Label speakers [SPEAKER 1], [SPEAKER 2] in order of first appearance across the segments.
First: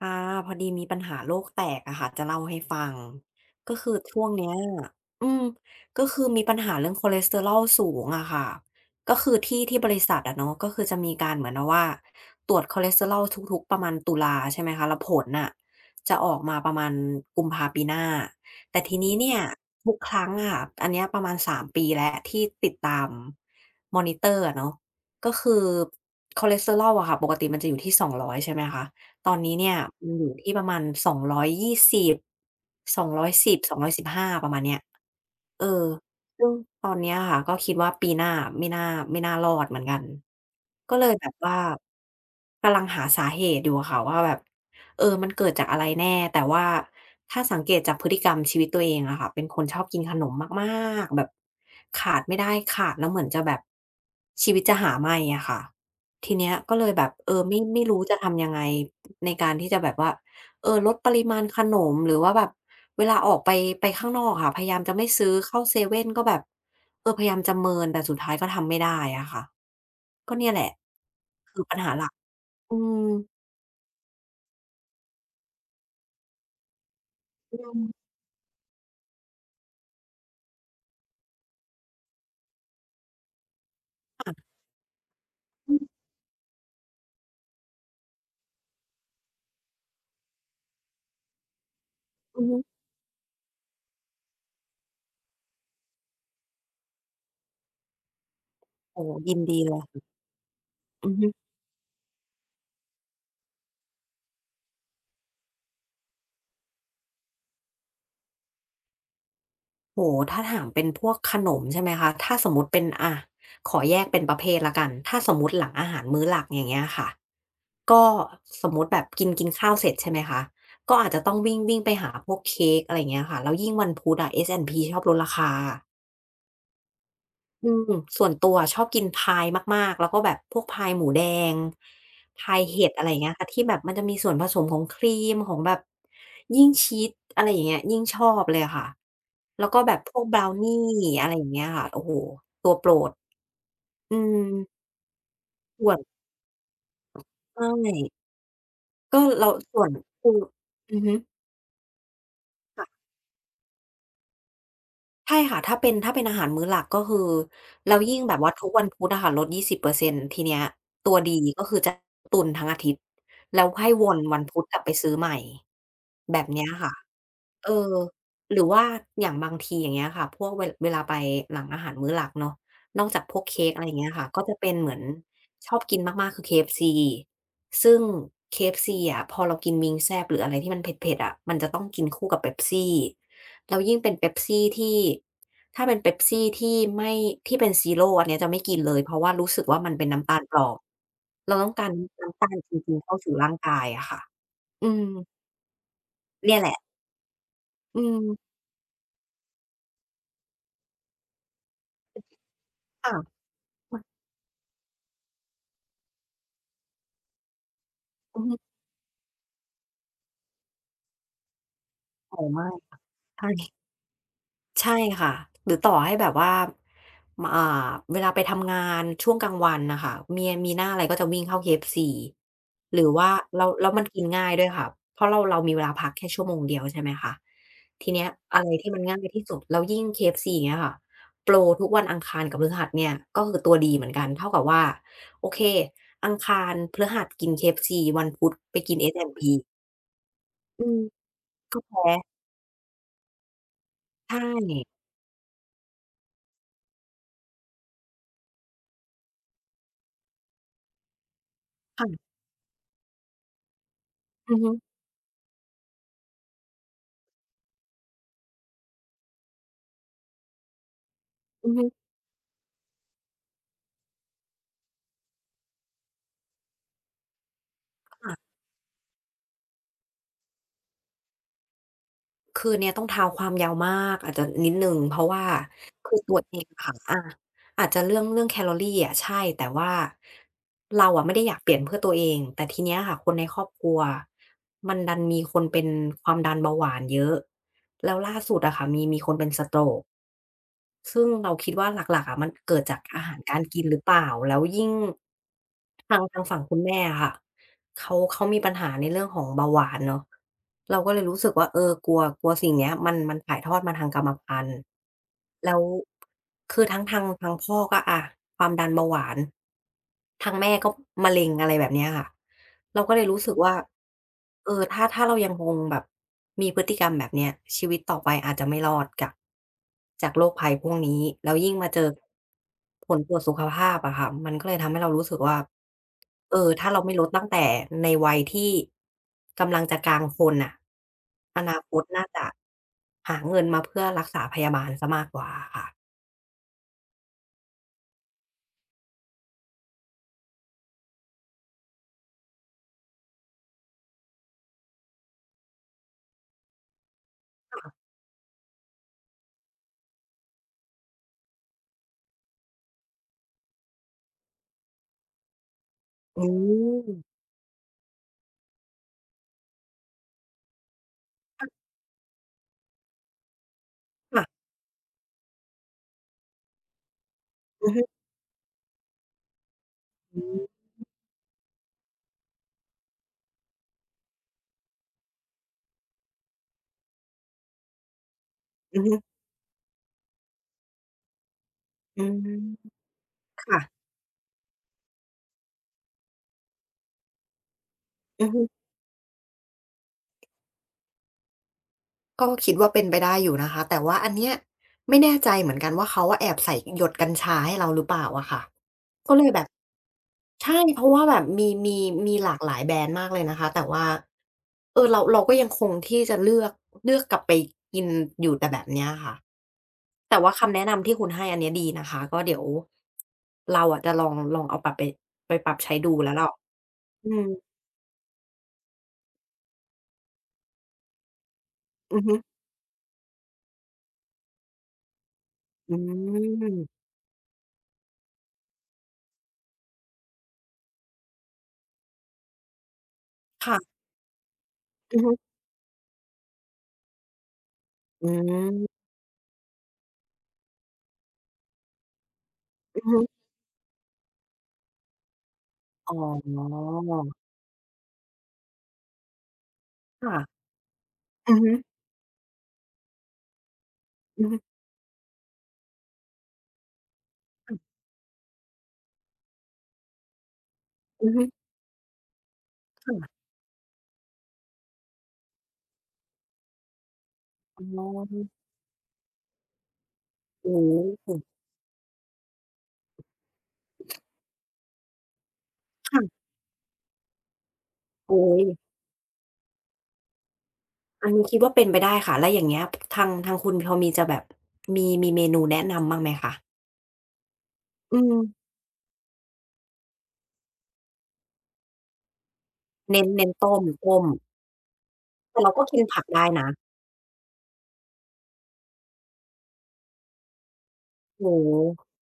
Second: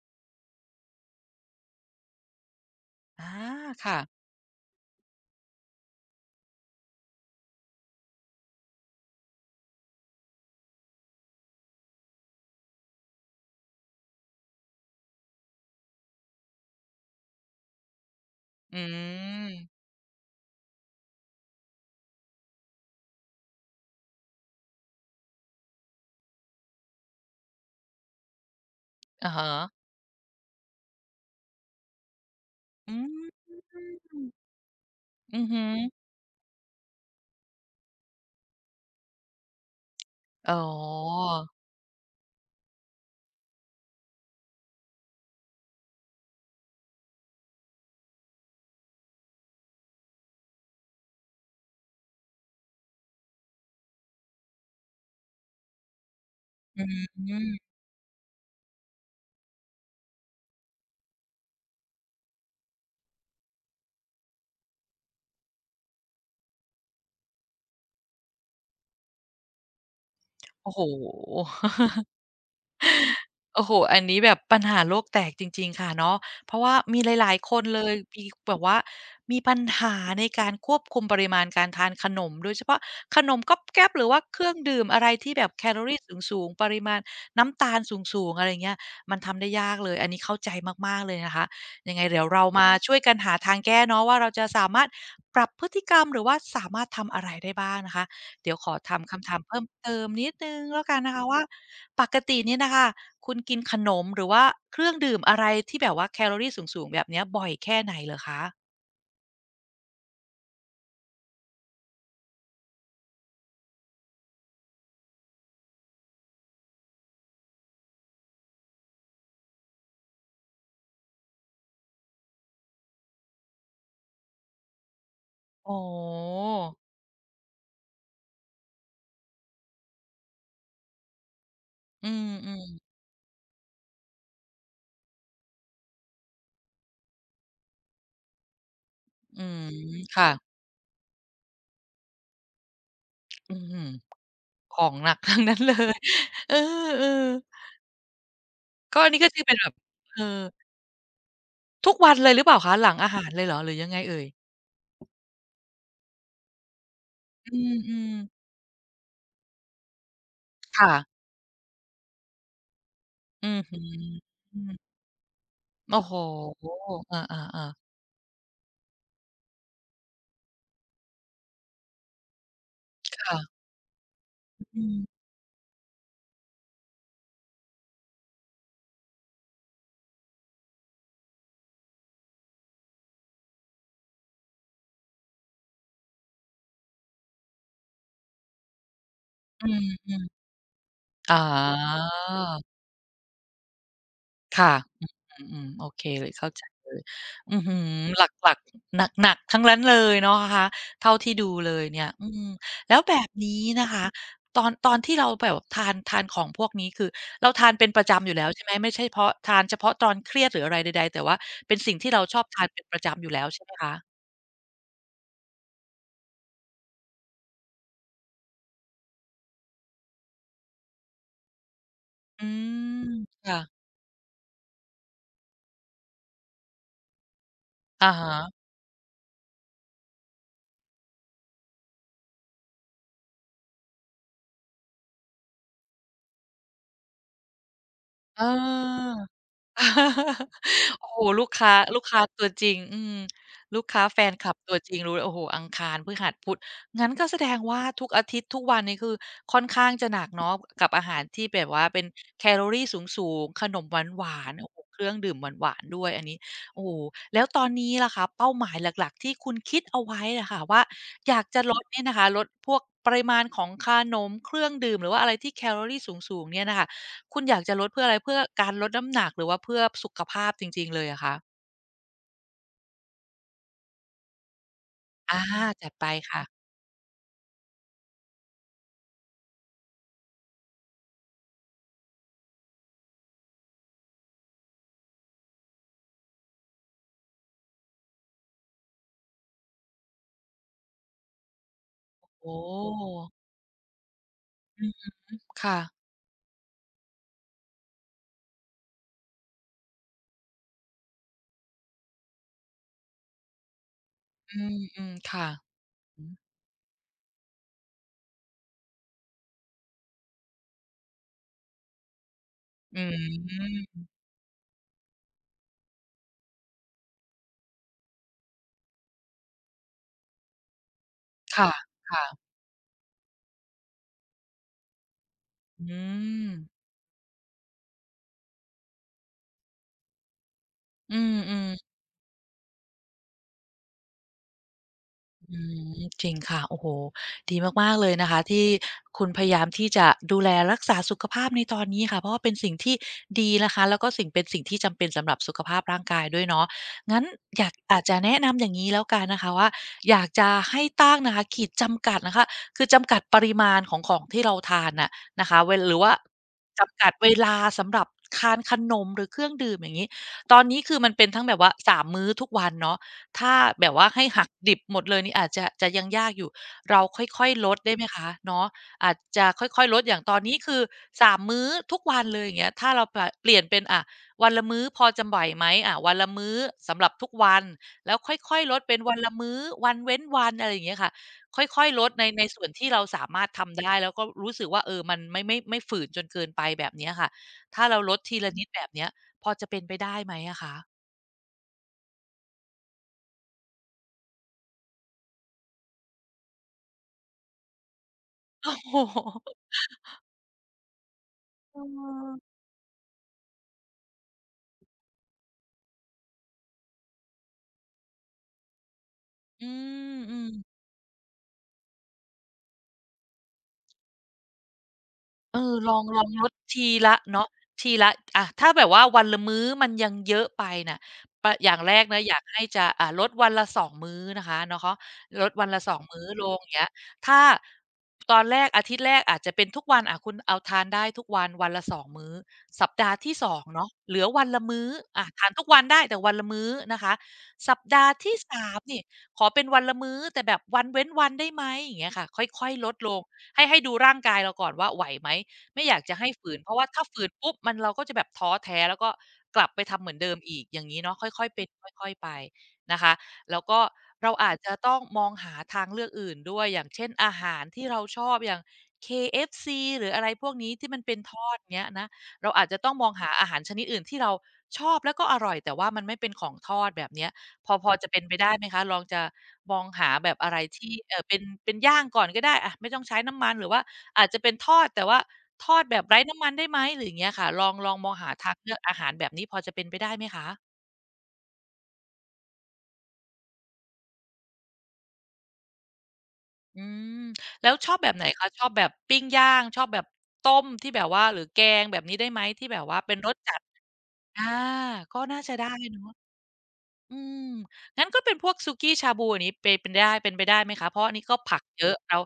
[SPEAKER 1] อ่าพอดีมีปัญหาโลกแตกอะค่ะจะเล่าให้ฟัง
[SPEAKER 2] อา
[SPEAKER 1] ก็คือ
[SPEAKER 2] ค่ะ
[SPEAKER 1] ช่วงเนี้ยอืมก็คือมีปัญหาเรื่องคอเลสเตอรอลสูงอะค่ะก็คือที่บริษัทอะเนาะก็คือจะมีการเหมือนว่าตรวจคอเลสเตอรอลทุกๆประมาณตุลาใช่ไหมคะแล้วผลน่ะจะออกมาประมาณกุมภาปีหน้าแต่
[SPEAKER 2] อื
[SPEAKER 1] ทีนี้เนี่ย
[SPEAKER 2] ม
[SPEAKER 1] ทุกครั้งอะค่ะอันเนี้ยประมาณ3ปีแล้วที่ติดตามมอนิเตอร์อะเนาะก็คือคอเลสเตอรอลอะค่ะปกติมันจะอยู่ที่200ใช่ไหมคะ ตอ
[SPEAKER 2] อะ
[SPEAKER 1] น
[SPEAKER 2] ฮะ
[SPEAKER 1] นี้เนี่ยมันอยู่ที่ประมาณ220
[SPEAKER 2] อืม
[SPEAKER 1] 210 215ประมาณเนี้ย
[SPEAKER 2] อือฮึ
[SPEAKER 1] เออซึ่งตอนเนี้ยค่ะก็คิดว่าปีหน้าไม่น่าไม่น่ารอดเหมือนกัน
[SPEAKER 2] อ๋อ
[SPEAKER 1] ก็เลยแบบว่ากำลังหาสาเหตุอยู่อะค่ะว่าแบบมันเกิดจากอะไรแน่แต่ว่าถ้าสังเกตจากพฤติกรรมชีวิตตัวเองอะค่ะเป็นคนชอบกินขนมมากๆแบบขาดไม่ได้ขาดแล้วเหมือนจะแบบชีวิตจะหาไม่อะค่ะ ทีเนี้ยก็
[SPEAKER 2] อื
[SPEAKER 1] เลยแบบไม่
[SPEAKER 2] ม
[SPEAKER 1] ไม่รู้จะทำยังไงในการที่จะแบบว่าลดปริมาณขนมหรือว่าแบบเวลาออกไปข้างนอกค่ะพยายามจะไม่ซื้อเข้าเซเว่นก็แบบพยายามจะเมินแต่สุดท้ายก็ทำไม่ได้อะค่ะก็เนี่ยแหละ
[SPEAKER 2] โอ้โฮ
[SPEAKER 1] คือปัญหาหลักอืม
[SPEAKER 2] โอ้โฮอันนี้แบบปัญหาโลกแตกจริงๆค่ะเนาะเพราะว่ามีหลายๆค
[SPEAKER 1] อื
[SPEAKER 2] นเล
[SPEAKER 1] ม
[SPEAKER 2] ยมีแบบว่ามีปัญหาในการควบคุมปริมาณการทานขนมโดยเฉพาะขนมก๊อบแก๊บหรือว่าเครื่องดื่มอะไรที่แบบแค
[SPEAKER 1] อือ
[SPEAKER 2] ลอรีสูงๆปริมาณน้ำตาลสูงๆอะไรเงี้ยมันทำได้ยากเลย อันนี้เข้าใจมากๆเลยนะคะยังไงเดี๋ยว
[SPEAKER 1] อื
[SPEAKER 2] เรา
[SPEAKER 1] อฮึ
[SPEAKER 2] มาช่วยกันหาทางแก้เนาะว่าเราจะสามารถปรับพฤติกรรมหรือว่าสามารถทำอะไรได้บ้างนะคะ เดี๋ยวขอ
[SPEAKER 1] โอ้
[SPEAKER 2] ทำ
[SPEAKER 1] โฮ
[SPEAKER 2] คำ
[SPEAKER 1] ยิ
[SPEAKER 2] ถา
[SPEAKER 1] น
[SPEAKER 2] ม
[SPEAKER 1] ดี
[SPEAKER 2] เพิ่ม
[SPEAKER 1] เล
[SPEAKER 2] เติ
[SPEAKER 1] ย
[SPEAKER 2] มนิดหนึ่งแล้วกัน
[SPEAKER 1] อื
[SPEAKER 2] นะ
[SPEAKER 1] อ
[SPEAKER 2] คะ
[SPEAKER 1] ฮึ
[SPEAKER 2] ว่าปกติเนี่ยน่ะค่ะคุณกินขนมหรือว่าเครื่องดื่มอะไรที่แบบว่าแคลอรีสูงๆแบบเนี้ยบ่อยแค่ไหนเหรอคะ
[SPEAKER 1] โอ้โฮถ้าถามเป็นพวกขนมใช่ไหมคะถ้าสมมุติเป็นอะขอแยกเป็นประเภทแล้วกันถ้าสมมุติหลังอาหารมื้อหลักอย่างเงี้ยค่ะ ก็สมมุติแบบกินกินข้าวเสร็จใช่ไหมคะก็อาจจะต้องวิ่งวิ่งไปหาพวกเค้กอะไรอย่างเงี้ยค่ะแล้วยิ่งวันพุธอะ S&P ชอบลดราคา
[SPEAKER 2] อ๋อ
[SPEAKER 1] อืมส่วนตัวอะชอบกินพายมากๆแล้วก็แบบพวกพายหมูแดง
[SPEAKER 2] อื
[SPEAKER 1] พาย
[SPEAKER 2] ม
[SPEAKER 1] เห็ด
[SPEAKER 2] ๆ
[SPEAKER 1] อะไรอย่างเงี้ยค่ะที่แบบมันจะมีส่วนผสมของครีมของแบบยิ่งชีสอะไรอย่างเงี้ยยิ่งชอบเลยอะค่ะ
[SPEAKER 2] อืม
[SPEAKER 1] แล้วก็แบบพวก
[SPEAKER 2] ค่ะ
[SPEAKER 1] บราวนีอะไรอย่างเงี้ยค่ะโอ้โฮตัวโปรด
[SPEAKER 2] อื้อฮือ
[SPEAKER 1] อืม
[SPEAKER 2] ของหนักทั้งนั้นเล
[SPEAKER 1] ส่ว
[SPEAKER 2] ย
[SPEAKER 1] น
[SPEAKER 2] เออ
[SPEAKER 1] ใช่
[SPEAKER 2] ๆก็อัน
[SPEAKER 1] ก็
[SPEAKER 2] นี้ก็คือ
[SPEAKER 1] เรา
[SPEAKER 2] เป็นแบบ
[SPEAKER 1] ส่วน
[SPEAKER 2] เอ่อ
[SPEAKER 1] คืออือฮึ
[SPEAKER 2] ทุกวันเลยหรือเปล่าคะหลังอาหารเลยเหรอหรือยังไงเอ่ย
[SPEAKER 1] ใช่ค่ะถ้าเป็นอาหารมื้อหลักก็คือ
[SPEAKER 2] อื
[SPEAKER 1] แล้วยิ่งแบบ
[SPEAKER 2] ม
[SPEAKER 1] ว่าทุกวันพุธอะค่ะลด20%ทีเนี้ย
[SPEAKER 2] ๆค่ะ
[SPEAKER 1] ตัวดีก็คือจะตุนทั้งอาทิตย์
[SPEAKER 2] อือ
[SPEAKER 1] แล้ว
[SPEAKER 2] ฮึ
[SPEAKER 1] ให้วนวัน
[SPEAKER 2] อื
[SPEAKER 1] พุธ
[SPEAKER 2] ม
[SPEAKER 1] กลับไปซื้อใหม่
[SPEAKER 2] โอ้โฮ
[SPEAKER 1] แบบเนี้ยค่ะ
[SPEAKER 2] อา
[SPEAKER 1] เออ
[SPEAKER 2] ๆ
[SPEAKER 1] หรือว่าอย่างบางทีอย่างเงี้ยค่ะพวกเวลาไปหลังอาหารมื้อหลักเนาะนอกจาก
[SPEAKER 2] ๆ
[SPEAKER 1] พวก
[SPEAKER 2] ค่ะ
[SPEAKER 1] เค้กอะไรอย่างเงี้ยค่ะก็จะเป็น
[SPEAKER 2] อื
[SPEAKER 1] เหมือน
[SPEAKER 2] ม
[SPEAKER 1] ชอบกินมากๆคือ KFC ซึ่ง KFC อะพอเรากินวิงแซ่บหรืออะไรที่มันเผ็ดๆอะมันจะต้องกินคู่กับเ e p ปซีแล้วยิ่งเป็นเปปซี่ที่ถ้าเป็นเ e p ปซีที่ไม่ที่เป็นซีโรอันเนี้ยจะไม่กินเลยเพราะว่ารู้สึก
[SPEAKER 2] อื
[SPEAKER 1] ว่ามันเป็นน้ำตา
[SPEAKER 2] ม
[SPEAKER 1] ลปลอม
[SPEAKER 2] อ๋
[SPEAKER 1] เราต้องการ
[SPEAKER 2] อ
[SPEAKER 1] น้ำตาลจริงๆเข้าสู่ร่างกายอะค่ะ
[SPEAKER 2] ค่ะ
[SPEAKER 1] อืม
[SPEAKER 2] อืมๆโอเคเลยเข้า
[SPEAKER 1] เนี่ย
[SPEAKER 2] ใจ
[SPEAKER 1] แหละ
[SPEAKER 2] เลยอื้อฮือ
[SPEAKER 1] อื
[SPEAKER 2] หลั
[SPEAKER 1] ม
[SPEAKER 2] กๆหนักๆทั้งนั้นเลยเนาะคะเท่าที่ดูเลยเนี่ยอืมแล้วแบ
[SPEAKER 1] ค่ะ
[SPEAKER 2] บนี้นะ
[SPEAKER 1] มัน
[SPEAKER 2] คะ ตอนตอนที่เราแบบทานทานของพวกนี้คือเราทานเป็นประจำอยู่
[SPEAKER 1] อือ
[SPEAKER 2] แล้ว
[SPEAKER 1] ฮึ
[SPEAKER 2] ใช่ไหม ไม่ใช่เพาะทานเฉพาะตอนเครียดหรืออะไรใดๆแต่ว่าเป็นสิ่งที่เราช
[SPEAKER 1] อ๋
[SPEAKER 2] อ
[SPEAKER 1] อ
[SPEAKER 2] บทา
[SPEAKER 1] ไม่
[SPEAKER 2] นเป็นประจำอยู่แล้ว
[SPEAKER 1] ใช่
[SPEAKER 2] ใช่ไหมคะ
[SPEAKER 1] ใช่ค่ะหรือต่อให้แบบว่ามอ่าเวลาไปทำงานช่วงกลางวันน่ะค่ะเมียมีหน้าอะไรก็จะวิ่งเข้า KFC
[SPEAKER 2] อื
[SPEAKER 1] ห
[SPEAKER 2] ม
[SPEAKER 1] รือว่าแล้ว
[SPEAKER 2] ค่ะ
[SPEAKER 1] แล้วมันกินง่ายด้วยค่ะเพราะเรามีเวลาพักแค่ชั่วโมงเดียวใช่ไหมคะ
[SPEAKER 2] อะ
[SPEAKER 1] ทีเนี้ย
[SPEAKER 2] ฮะ
[SPEAKER 1] อะไรที่มันง่ายที่สุดแล้วยิ่ง KFC อย่างเงี้ยค่ะโปรทุกวันอังคารกับพฤหัสเนี่ยก็คือตัวดีเหมือนกันเท่ากับว่าโอเคอังคารพฤหัสกิน KFC วัน
[SPEAKER 2] เออ
[SPEAKER 1] พุธไปกิน S&P อืม
[SPEAKER 2] โอ้โหลูกค้า
[SPEAKER 1] ก็
[SPEAKER 2] ลู
[SPEAKER 1] แพ้
[SPEAKER 2] กค้าตัวจริงอืมลูกค้าแฟ
[SPEAKER 1] ใช
[SPEAKER 2] นคลับตัวจริ
[SPEAKER 1] ่
[SPEAKER 2] งรู้เลยโอ้โหอังคารพฤหัสพุธงั้นก็แสดงว่าทุกอาทิตย์ทุกวันนี้คือค่อนข้างจะหนักเนาะกับอาหารที่แบบว่าเป็น
[SPEAKER 1] ค่ะ
[SPEAKER 2] แคลอรีสูงๆขนมหวาน
[SPEAKER 1] อือ
[SPEAKER 2] ๆโอ้
[SPEAKER 1] ฮึ
[SPEAKER 2] โฮเครื่องดื่มหวานๆด้วยอันนี้โอ้โหแล้วตอนนี้ล่ะคะเป้าหมายหลักๆที่คุณคิดเอาไว้นะคะว่าอยากจะ
[SPEAKER 1] อื
[SPEAKER 2] ล
[SPEAKER 1] อ
[SPEAKER 2] ด
[SPEAKER 1] ฮึ
[SPEAKER 2] เนี่ยนะคะลดพวกปริมาณของขนมเครื่องดื่มหรือว่าอะไรที่แคลอรีสูงๆเนี่ยนะคะ คุณอยากจะลดเพื่ออะไร
[SPEAKER 1] ค่ะ
[SPEAKER 2] เพื่อการลดน้ำหนักหรือว่าเพื่อสุขภาพจริงๆเลยอะคะ
[SPEAKER 1] คือเนี่ยต้องเท้าความยาวมากอาจจะนิดหนึ่งเพราะ
[SPEAKER 2] อา
[SPEAKER 1] ว่า
[SPEAKER 2] จัดไป
[SPEAKER 1] คือตัว
[SPEAKER 2] ค่ะ
[SPEAKER 1] เองอะค่ะอาจจะเรื่องแคลอรีอะใช่แต่ว่าเราอะไม่ได้อยากเปลี่ยนเพื่อตัวเองแต่ทีเนี้ยค่ะคนในครอบครัวมันดันมีคนเป็นความดันเบาหวานเยอะแล้วล่าสุดอะค่ะมีคนเป็น stroke ซึ่งเราคิดว่าหลักๆอะมัน
[SPEAKER 2] โอ้
[SPEAKER 1] เกิดจากอาหารการกินหรือเปล่าแล้ว
[SPEAKER 2] อื
[SPEAKER 1] ยิ่ง
[SPEAKER 2] มค่ะ
[SPEAKER 1] ทางฝั่งคุณแม่อะค่ะเขามีปัญหาในเรื่องของเบาหวานเนาะเราก็เลยรู้สึกว่ากลัวกลัวสิ่งเนี้ยมันถ่ายทอดมาทางกรรม
[SPEAKER 2] อื
[SPEAKER 1] พันธุ์
[SPEAKER 2] มๆค่ะ
[SPEAKER 1] แล้ว
[SPEAKER 2] อือ
[SPEAKER 1] คือทั้งทางพ่อก็อะความดันเบาหวาน ทางแม่ก็มะเร็งอะไรแบบเนี้ยค่ะ
[SPEAKER 2] อื
[SPEAKER 1] เราก็เลยรู้สึกว่า
[SPEAKER 2] ม
[SPEAKER 1] เออถ้าเรายังคงแบบมีพฤติกรรมแบบเนี้ยชีวิตต่อไปอาจจะไม่รอดจากโรคภัยพวกนี้แล้ว
[SPEAKER 2] ค่
[SPEAKER 1] ยิ่งมาเจอ
[SPEAKER 2] ะ
[SPEAKER 1] ผลตรวจสุขภาพอะค่ะมันก็เลยทำให้เรารู้สึกว่า
[SPEAKER 2] ๆอืม
[SPEAKER 1] เออถ้าเราไม่ลดตั้งแต่ในวัยที่กำลังจะกลางคนน่ะ
[SPEAKER 2] อื
[SPEAKER 1] อนาค
[SPEAKER 2] ม
[SPEAKER 1] ตน่าจะหาเงินมาเพื่อรักษาพยาบาลเสียมากกว่า
[SPEAKER 2] อื
[SPEAKER 1] อะค่ะ
[SPEAKER 2] มจริงค่ะโอ้โฮดีมากๆเลยนะคะที่คุณพยายามที่จะดูแลรักษาสุขภาพในตอนนี้ค่ะเพราะว่าเป็นสิ่งที่ดีนะคะแล้วก็สิ่งเป็นสิ่งที่จำเป็นสำหรับสุขภาพร่างกายด้วยเนาะงั้นอยากอาจจะแนะนำอย่างงี้แล้วกันนะคะว่าอยากจะให้ตั้งนะคะขีดจำกัดนะคะคือจำกัดปริมาณของของที่เราทานน่ะนะคะเว้นหรือว่า
[SPEAKER 1] อื
[SPEAKER 2] จำกัดเว
[SPEAKER 1] ม
[SPEAKER 2] ลาสำหรับทานขนมหรือเครื่องดื่มอย่างงี้ตอนนี้คือมันเป็นทั้งแบบว่าสามมื้อทุกวันเนาะ ถ้าแบบว่าให้หัก
[SPEAKER 1] ค่ะ
[SPEAKER 2] ดิบหมดเลยนี่อาจจะจะยังยากอยู่ เราค่อยๆลด
[SPEAKER 1] อื
[SPEAKER 2] ได้
[SPEAKER 1] อ
[SPEAKER 2] ไห
[SPEAKER 1] ฮึ
[SPEAKER 2] มคะเนาะอาจจะค่อยๆลดอย่างตอ
[SPEAKER 1] อื
[SPEAKER 2] นนี้คือ
[SPEAKER 1] ม
[SPEAKER 2] 3มมื้อทุกวันเลยอย่างเงี้ยถ้าเราปะเปลี่ยนเป็นอะวันละมื้อพอจะไหวไหมอะวันละมื้อสำหรับทุกวันแล้วค่อยๆลดเป็
[SPEAKER 1] อื
[SPEAKER 2] น
[SPEAKER 1] อฮึ
[SPEAKER 2] วันละมื้อวันเว้นวันอะไรอย่างเงี้ยค่ะค่อยๆลด
[SPEAKER 1] อื
[SPEAKER 2] ใน
[SPEAKER 1] ม
[SPEAKER 2] ส่วนที่เราสามารถทำ
[SPEAKER 1] ค่ะ
[SPEAKER 2] ได้แล้วก็รู้สึกว่าเออมันไม่ฝืนจนเกินไปแบบเนี้ยค่ะถ้าเราลดที
[SPEAKER 1] อือ
[SPEAKER 2] ละ
[SPEAKER 1] ฮึ
[SPEAKER 2] นิดแบบเนี้ยพอจะเป็นไปได้ไหมอะคะ
[SPEAKER 1] ก็คิดว่าเป็นไปได้อยู่นะคะแต่ว่าอันเนี้ยไม่แน่ใจเหมือนกันว่าเขาอะแอบใส่หยดกัญชาให้เราหรือเปล่าอะค่ะ
[SPEAKER 2] โอ้
[SPEAKER 1] ก็เลย
[SPEAKER 2] โฮ
[SPEAKER 1] แบบใช่เพราะว่าแบบมี
[SPEAKER 2] เอ
[SPEAKER 1] มีมีหลา
[SPEAKER 2] อ
[SPEAKER 1] กหลายแบรนด์มากเลยนะคะแต่ว่าเออเราก็ยังคงที่จะเลือกกลับไปกินอยู่แต่แบบเนี้ยค่ะ
[SPEAKER 2] อืมอื
[SPEAKER 1] แต่
[SPEAKER 2] ม
[SPEAKER 1] ว่าคำแนะนำที่คุณให้อันเนี้ยดีนะคะก็เดี๋ยวเราอะจะลองเอาปรับไปไป
[SPEAKER 2] เออ
[SPEAKER 1] ปรับ
[SPEAKER 2] ล
[SPEAKER 1] ใช้
[SPEAKER 2] อง
[SPEAKER 1] ดู
[SPEAKER 2] ลอง
[SPEAKER 1] แล้ว
[SPEAKER 2] ล
[SPEAKER 1] เรา
[SPEAKER 2] ดทีละ
[SPEAKER 1] อื
[SPEAKER 2] เนาะ
[SPEAKER 1] ม
[SPEAKER 2] ทีละอะถ้าแบบว่าวันละมื้อมันยังเยอะไปน่ะปอย่างแรก
[SPEAKER 1] อื
[SPEAKER 2] นะ
[SPEAKER 1] อ
[SPEAKER 2] อ
[SPEAKER 1] ฮึ
[SPEAKER 2] ยากให้จะลดวันละสองมื้อนะคะเนาะลดวันละส
[SPEAKER 1] อื
[SPEAKER 2] องมื้อลงอย่าง
[SPEAKER 1] ม
[SPEAKER 2] เงี้ยถ้าตอนแรกอาทิตย์แรกอาจจะเป็นทุกวันอะคุณเอาทานได้ทุกวันวันละสองมื้อสัปดาห์ที่สองเนาะ
[SPEAKER 1] ค่ะ
[SPEAKER 2] เหลือวันละมื้อ
[SPEAKER 1] อือ
[SPEAKER 2] อะทา
[SPEAKER 1] ฮึ
[SPEAKER 2] นทุกวันได้แต่วันละมื้อนะคะสัปดาห์
[SPEAKER 1] อื
[SPEAKER 2] ที่สามนี่
[SPEAKER 1] ม
[SPEAKER 2] ขอเป็นวันละมื้อแต่แบบวันเว้นวันได้ไหมอย่างเงี้ยค่ะค่อยๆลด
[SPEAKER 1] อือ
[SPEAKER 2] ลง
[SPEAKER 1] ฮึ
[SPEAKER 2] ให้ดูร่างกายเราก่อนว่าไหวไหม ไม่อยาก
[SPEAKER 1] อ๋
[SPEAKER 2] จะให้ฝืนเพราะว่า
[SPEAKER 1] อ
[SPEAKER 2] ถ้าฝืนปุ๊บมันเราก็จะแบบท้อแท้แล้วก็กลับไปทำเหมือนเดิมอีก
[SPEAKER 1] ค่ะ
[SPEAKER 2] อย่างงี้เนาะค่อย
[SPEAKER 1] อื
[SPEAKER 2] ๆ
[SPEAKER 1] อ
[SPEAKER 2] เป็น
[SPEAKER 1] ฮึ
[SPEAKER 2] ค่อยๆไปนะคะแล้วก็เรา
[SPEAKER 1] อือ
[SPEAKER 2] อาจ
[SPEAKER 1] ฮึ
[SPEAKER 2] จะต้องมองหาทางเลือกอื่นด้วยอย่างเช่นอาหารที่
[SPEAKER 1] ค่ะ
[SPEAKER 2] เราชอบอย่าง KFC หรืออะไรพวกนี้ที่มันเป็น
[SPEAKER 1] อือ
[SPEAKER 2] ท
[SPEAKER 1] ฮึ
[SPEAKER 2] อดเงี้ยนะเราอาจจะต้องมองหา
[SPEAKER 1] ค่ะ
[SPEAKER 2] อาหารชนิดอื่นที่เราชอบแล้วก็อร่อยแต่ว่ามันไม่เป็นของทอดแบบเนี้ยพอ
[SPEAKER 1] อ๋
[SPEAKER 2] พอ
[SPEAKER 1] อ
[SPEAKER 2] จะเป็นไปได้ไหมคะลองจะมองหาแบบอะไร
[SPEAKER 1] โอ้
[SPEAKER 2] ที่
[SPEAKER 1] โฮ
[SPEAKER 2] เป็นย่างก่อนก็ได้อะไม่ต้องใช้น้ำมันหรือว่า อาจจะเป็นทอดแต่ว่าทอดแบบไร้น้ำ
[SPEAKER 1] ค่ะ
[SPEAKER 2] มันได้ไหมหรืออย่างเงี้ยค่ะลองมองหา
[SPEAKER 1] โอ๊
[SPEAKER 2] ทาง
[SPEAKER 1] ย
[SPEAKER 2] เลือกอาหารแบบนี้พอจะเป็นไปได้ไหมคะ
[SPEAKER 1] อันนี้คิดว่าเป็นไปได้ค่ะแล้วอย่างเงี้ยทางคุณพอมีจะแบบมีเมนูแนะนำบ้างไหมคะ
[SPEAKER 2] อืมแล้วชอบแบบ
[SPEAKER 1] อื
[SPEAKER 2] ไหน
[SPEAKER 1] ม
[SPEAKER 2] คะชอบแบบปิ้งย่างชอบแบบต้มที่แบบว่าหรือแกงแบบนี้ได้ไหมที่แบบว่าเป็น
[SPEAKER 1] เน้น
[SPEAKER 2] รส
[SPEAKER 1] เน้น
[SPEAKER 2] จัด
[SPEAKER 1] ต้มต้ม
[SPEAKER 2] อาก็น่าจะ
[SPEAKER 1] แต่
[SPEAKER 2] ได้
[SPEAKER 1] เราก็กิน
[SPEAKER 2] เนาะ
[SPEAKER 1] ผักได้นะ
[SPEAKER 2] อืมงั้นก็เป็นพวกสุกี้ชาบูอย่างนี้เป็นได้เป็นไปได้ไหมคะเพราะอันนี้ก็
[SPEAKER 1] โอ้
[SPEAKER 2] ผัก
[SPEAKER 1] โฮ
[SPEAKER 2] เยอะเรา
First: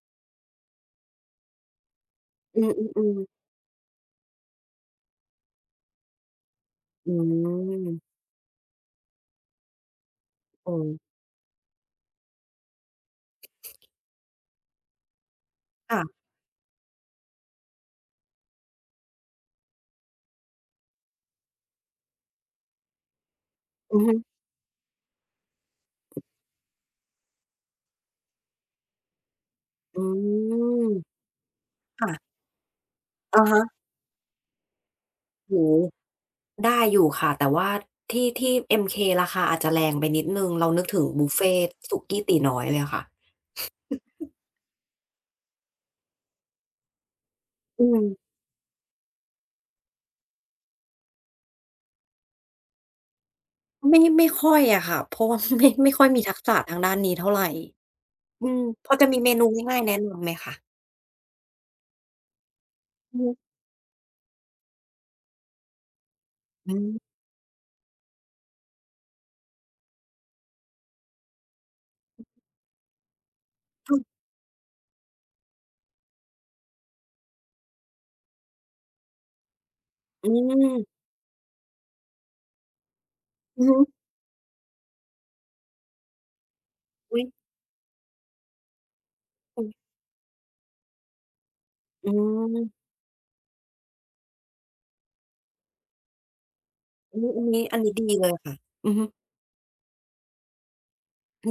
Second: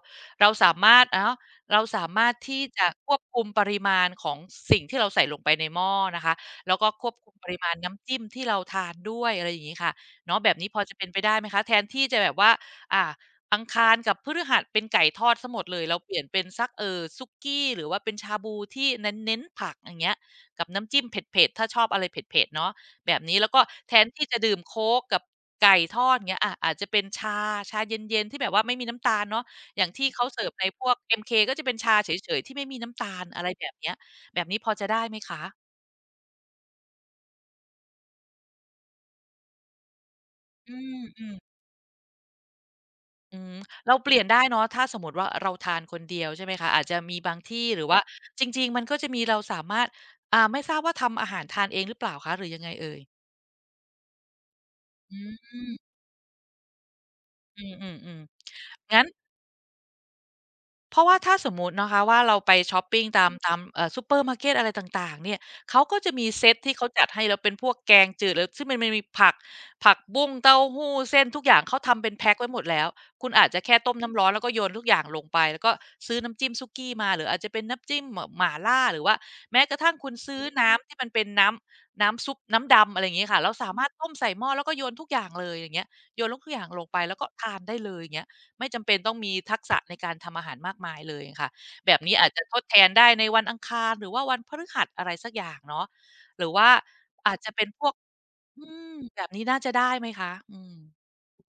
[SPEAKER 2] เราสามารถอ้าวเราสามารถ
[SPEAKER 1] อื
[SPEAKER 2] ที่
[SPEAKER 1] ม
[SPEAKER 2] จะควบคุ
[SPEAKER 1] ๆๆ
[SPEAKER 2] มปริมาณของสิ่งที่เราใส่ลงไปในหม้อนะคะแล้วก็คว
[SPEAKER 1] อื
[SPEAKER 2] บคุมปริมาณ
[SPEAKER 1] ม
[SPEAKER 2] น้ำจิ้มที่เราทานด้วยอะไรอย่างงี้ค่ะเนาะแบบนี้
[SPEAKER 1] โอ
[SPEAKER 2] พอจะเป็น
[SPEAKER 1] อ
[SPEAKER 2] ไปได้ไหมคะแทนที่จะแบบว่าอ่าอังคารกับพฤหัสเป็นไก่ทอดเสียหมดเลยเราเปลี่
[SPEAKER 1] ค่ะ
[SPEAKER 2] ยนเป็นสักสุกี้หรือว่าเป็นชาบูที่เน้นๆผักอย่างเงี้ยกับน้ำจิ้มเผ็ดๆถ้าชอบอะไรเผ็ดๆเนาะ แบบนี้แล้วก็แท
[SPEAKER 1] อือ
[SPEAKER 2] น
[SPEAKER 1] ฮึ
[SPEAKER 2] ที่จะดื่มโค้กกับไก่ทอดเงี้ยอะอาจจะเป็นชาเย็นๆที่แบบว่าไม่มีน้ำตาลเนาะอย่าง
[SPEAKER 1] อื
[SPEAKER 2] ที่เขาเสิร์ฟในพว
[SPEAKER 1] ม
[SPEAKER 2] ก MK ก็จะเป็นชาเฉ
[SPEAKER 1] ค่ะ
[SPEAKER 2] ยๆที่ไม่มีน้ำตาลอะ
[SPEAKER 1] อะ
[SPEAKER 2] ไร
[SPEAKER 1] ฮะ
[SPEAKER 2] แบบเนี้ยแบบนี้พอจะได้ไหมคะ
[SPEAKER 1] โอ้โฮ ได้อยู่ค่ะแต่ว่าที่ MK ราคาอาจจะแรงไปนิดหนึ่งเรา
[SPEAKER 2] อื
[SPEAKER 1] นึกถึงบุฟ
[SPEAKER 2] มๆ
[SPEAKER 1] เฟต์สุกี้ตี๋น้อยเลยอะค่ะ
[SPEAKER 2] อืมเราเปลี่ยนได้เนาะถ้าสมมุติว่าเราทานคนเดียวใช่ไหมคะอาจจะมีบางที่ห
[SPEAKER 1] อื
[SPEAKER 2] รือว่า
[SPEAKER 1] ม
[SPEAKER 2] จริงๆมันก็จะมีเราสามารถอ่าไม่ทราบว่าทำอาหารทานเองหรือเปล่าคะหรือยังไงเอ่ย
[SPEAKER 1] ไม่ค่อยอะค่ะเพ
[SPEAKER 2] อื
[SPEAKER 1] ราะว่า
[SPEAKER 2] ม
[SPEAKER 1] ไม่ค่อยมีทักษะทางด้านนี้เท่าไร
[SPEAKER 2] อือ
[SPEAKER 1] อื
[SPEAKER 2] ๆ
[SPEAKER 1] มพ
[SPEAKER 2] ๆ
[SPEAKER 1] อ
[SPEAKER 2] งั้น
[SPEAKER 1] จะมีเมนูง่ายๆแนะนำไหมคะ
[SPEAKER 2] เพราะว่าถ้าสมมุตินะคะว่าเราไปชอปปิง
[SPEAKER 1] อื
[SPEAKER 2] ตาม
[SPEAKER 1] ม
[SPEAKER 2] ตามซูเปอร์มาร์เกตอะไรต่างๆเนี่ยเขาก็จะมีเซต
[SPEAKER 1] อื
[SPEAKER 2] ที่เขา
[SPEAKER 1] ม
[SPEAKER 2] จัดให้แล้วเป็นพวกแกงจืดหรือซึ่งมันมีผักผักบุ้งเต้าหู้เส้นทุกอย่างเขาทำเป็นแพ็กไว้หมดแล้วคุณอาจจะแค่ต้มน้ำ
[SPEAKER 1] ค่ะ
[SPEAKER 2] ร้อนแล้วก็โยนทุกอย่างลงไปแล้วก็ซื้อน้ำจิ้มสุกี้มาหรืออาจจะเป็นน้ำจิ้มเอ่าหม่าล่าหรือว่าแม้กระทั่งคุณ
[SPEAKER 1] อื
[SPEAKER 2] ซื้อ
[SPEAKER 1] ม
[SPEAKER 2] น้ำที่มันเป็นน้ำซุปน้ำดำอะไรอย่างงี้ค่ะแล้ว
[SPEAKER 1] อือ
[SPEAKER 2] สา
[SPEAKER 1] ฮึ
[SPEAKER 2] มารถต้มใส่หม้อแล้วก็โยนทุกอย่างเลยอย่างเงี้ยโยนลงทุกอย่างลงไปแล้ว
[SPEAKER 1] อุ๊ย
[SPEAKER 2] ก็ทานได้เลยอย่างเงี้ย ไม่จำเป็นต้องมีทั
[SPEAKER 1] อื
[SPEAKER 2] ก
[SPEAKER 1] อ
[SPEAKER 2] ษะในการทำอาหารมากมายเลยค่ะแบบ
[SPEAKER 1] อื
[SPEAKER 2] นี้อาจจะท
[SPEAKER 1] ม
[SPEAKER 2] ดแทนได้ในวันอังคารหรือว่าวันพฤหัสอะไรสักอย่างเนาะหรือว่า
[SPEAKER 1] อุ๊ย
[SPEAKER 2] อาจ
[SPEAKER 1] อัน
[SPEAKER 2] จะเป็
[SPEAKER 1] นี้
[SPEAKER 2] น
[SPEAKER 1] อั
[SPEAKER 2] พ
[SPEAKER 1] น
[SPEAKER 2] ว
[SPEAKER 1] นี้
[SPEAKER 2] ก
[SPEAKER 1] ดีเลยค่ะ
[SPEAKER 2] อืม
[SPEAKER 1] อือฮึ
[SPEAKER 2] แบบนี้น่าจะได้ไหมคะอืม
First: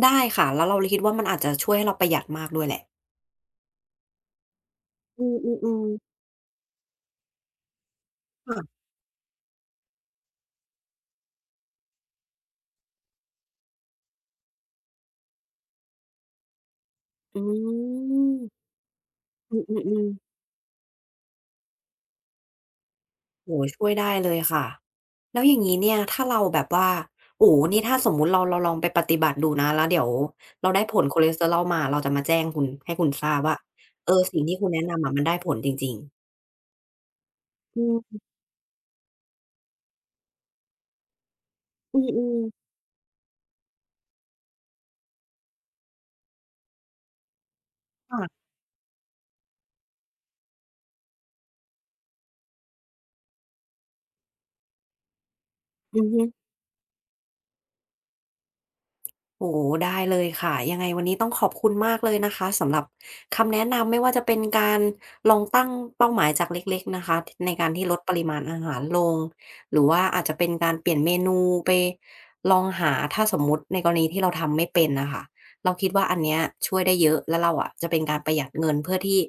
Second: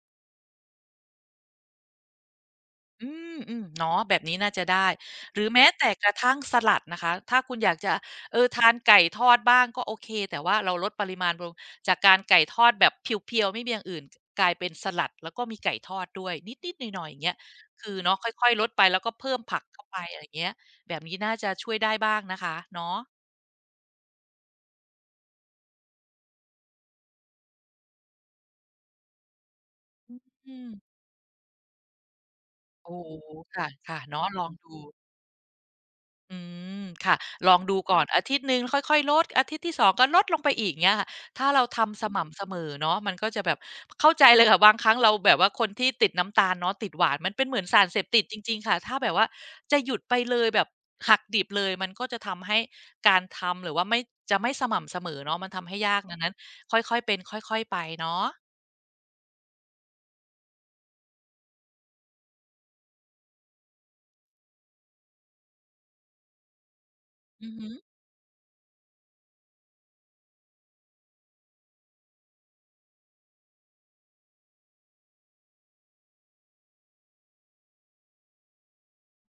[SPEAKER 1] ได้ค่ะแล้วเราเลยคิดว่ามันอาจจะช่วยให้เราประหยัดมากด้วยแหละ
[SPEAKER 2] อืมอืมเนาะแบบนี้น่าจะได้
[SPEAKER 1] อื
[SPEAKER 2] หรือแม้
[SPEAKER 1] อ
[SPEAKER 2] แต่
[SPEAKER 1] ๆๆ
[SPEAKER 2] กระทั่งสลัดนะคะถ้าคุณอยากจะเออทาน
[SPEAKER 1] ค่ะ
[SPEAKER 2] ไก่ทอดบ้างก็โอเคแต่ว่าเราลดปริมาณลงจากการไก่ทอดแบบเพียวๆไม่มีอย่างอื่นกลายเป็นสลัดแล้วก็มีไก่ทอดด้วยนิดๆหน่อยๆอย่างเงี้ย
[SPEAKER 1] อื
[SPEAKER 2] คือเนาะค่อยๆลด
[SPEAKER 1] ม
[SPEAKER 2] ไปแล้วก็เพิ่ม
[SPEAKER 1] อื
[SPEAKER 2] ผักเข้าไป
[SPEAKER 1] อ
[SPEAKER 2] อะ
[SPEAKER 1] ๆ
[SPEAKER 2] ไรอ
[SPEAKER 1] ๆ
[SPEAKER 2] ย่างเงี้ยแบบนี้น่าจะช่วยได้บ้างนะคะเนาะ
[SPEAKER 1] โอ้โฮช่วยได้เลยค่ะแล้วอย่างงี้เนี่ยถ้าเราแบบว่าโอ้โฮนี่ถ้าสมมุติเราลองไปปฏิบัติดูนะแล้วเดี๋ยว
[SPEAKER 2] อืม
[SPEAKER 1] เราได้ผลคอเลสเตอรอลมาเราจะมาแจ้งคุณให้
[SPEAKER 2] โอ้
[SPEAKER 1] คุณท
[SPEAKER 2] โฮ
[SPEAKER 1] ราบว่า
[SPEAKER 2] ค่ะๆ
[SPEAKER 1] เออ
[SPEAKER 2] เนาะล
[SPEAKER 1] สิ่ง
[SPEAKER 2] อง
[SPEAKER 1] ที่คุณ
[SPEAKER 2] ดู
[SPEAKER 1] แนะนำอะมันได้ผลจริงๆ
[SPEAKER 2] อืมค่ะลองดู
[SPEAKER 1] อื
[SPEAKER 2] ก่อน
[SPEAKER 1] ม
[SPEAKER 2] อาทิตย์หนึ่งค่อยๆลดอาทิตย์ที่สองก็ลดลงไปอีกเงี้ยค่ะถ้าเรา
[SPEAKER 1] อื
[SPEAKER 2] ทำส
[SPEAKER 1] อ
[SPEAKER 2] ม่ำเสมอ
[SPEAKER 1] ๆ
[SPEAKER 2] เนาะมันก็จะแบบเข้าใจเลยค่ะบางครั้งเราแบบว่าคนที่ติดน้ำตาลเนาะติดหวานมันเป็นเหมือนสารเสพติดจ
[SPEAKER 1] ค่ะ
[SPEAKER 2] ริงๆค่ะถ้าแบบว่าจะหยุดไปเลยแบบหักดิบเลยมันก็จะทำให้การทำหรือว่าไม่จะไม่สม่ำเสมอเนาะมันทำให้ยา
[SPEAKER 1] อื
[SPEAKER 2] ก
[SPEAKER 1] อ
[SPEAKER 2] ดัง
[SPEAKER 1] ฮึ
[SPEAKER 2] นั้นค่อยๆเป็นค่อยๆไปเนาะ
[SPEAKER 1] โอ้โฮได้เลยค่ะยังไงวันนี้ต้องขอบคุณมากเลยนะคะสำหรับคำแนะนำไม่ว่าจะเป็นการลองตั้งเป้าหมายจากเล็กๆนะคะท
[SPEAKER 2] อื
[SPEAKER 1] ใน
[SPEAKER 2] อฮึ
[SPEAKER 1] การที่ลดปริมาณอาหารลงหรือว่าอาจจะเป็นการเปลี่ยนเมนูไปลองหาถ้าสมมุติในกรณีที่เราทำไม่เป็นน่ะค่ะเราคิดว่าอันเนี้ยช่วยได้เยอะแล้วเราอะจะเป็นการประหยัดเงินเพื่อที่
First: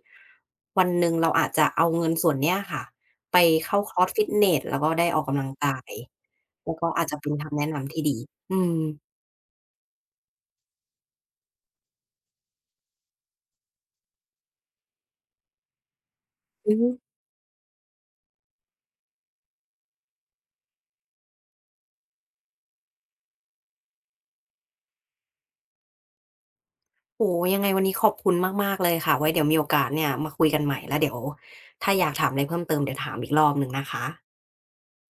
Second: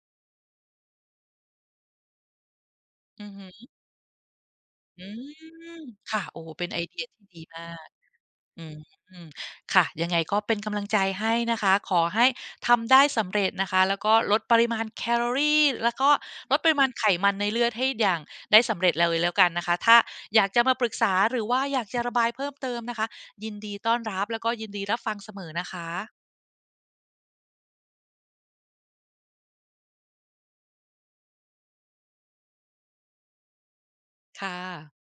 [SPEAKER 1] วันหนึ่งเราอาจจะเอาเงินส่วนเนี้ยค่ะ
[SPEAKER 2] อือ
[SPEAKER 1] ไป
[SPEAKER 2] ฮึ
[SPEAKER 1] เข้าคอร์สฟิตเนสแล้วก็
[SPEAKER 2] อื
[SPEAKER 1] ได้ออกกำลังกา
[SPEAKER 2] ม
[SPEAKER 1] ย
[SPEAKER 2] ค่ะโอ้โฮเป็น
[SPEAKER 1] แล้ว
[SPEAKER 2] ไอ
[SPEAKER 1] ก็
[SPEAKER 2] เดีย
[SPEAKER 1] อาจจะ
[SPEAKER 2] ที่
[SPEAKER 1] เป็น
[SPEAKER 2] ดี
[SPEAKER 1] คำแนะ
[SPEAKER 2] มาก
[SPEAKER 1] นำที่ดีอื
[SPEAKER 2] อืม
[SPEAKER 1] ม
[SPEAKER 2] ค่ะยังไงก็เป็นกำลังใจให้นะคะขอให้ทำได้สำเร็จนะคะแล้วก็ลดปริมาณแคลอรีแล้วก็ลดป
[SPEAKER 1] อื
[SPEAKER 2] ริมาณไข
[SPEAKER 1] ม
[SPEAKER 2] มันในเลือดให้อย่างได้สำเร็จเลยแล้วกันนะคะถ้าอยากจะมาปรึกษาหรือว่าอยากจะระบายเพิ่มเติมนะคะยินดีต้อนรับแล้วก็ยินดีรับฟังเสมอนะคะ
[SPEAKER 1] โอ้โฮยังไงวันนี้ขอบคุณมากๆเลยค่ะไว้เดี๋ยวมีโอกาสเนี่ยมาคุยกันใหม่แล้วเดี๋ยวถ้าอยากถามอะไรเพิ่มเติมเดี๋ยวถามอีกรอบหนึ่งนะคะ
[SPEAKER 2] ค่ะ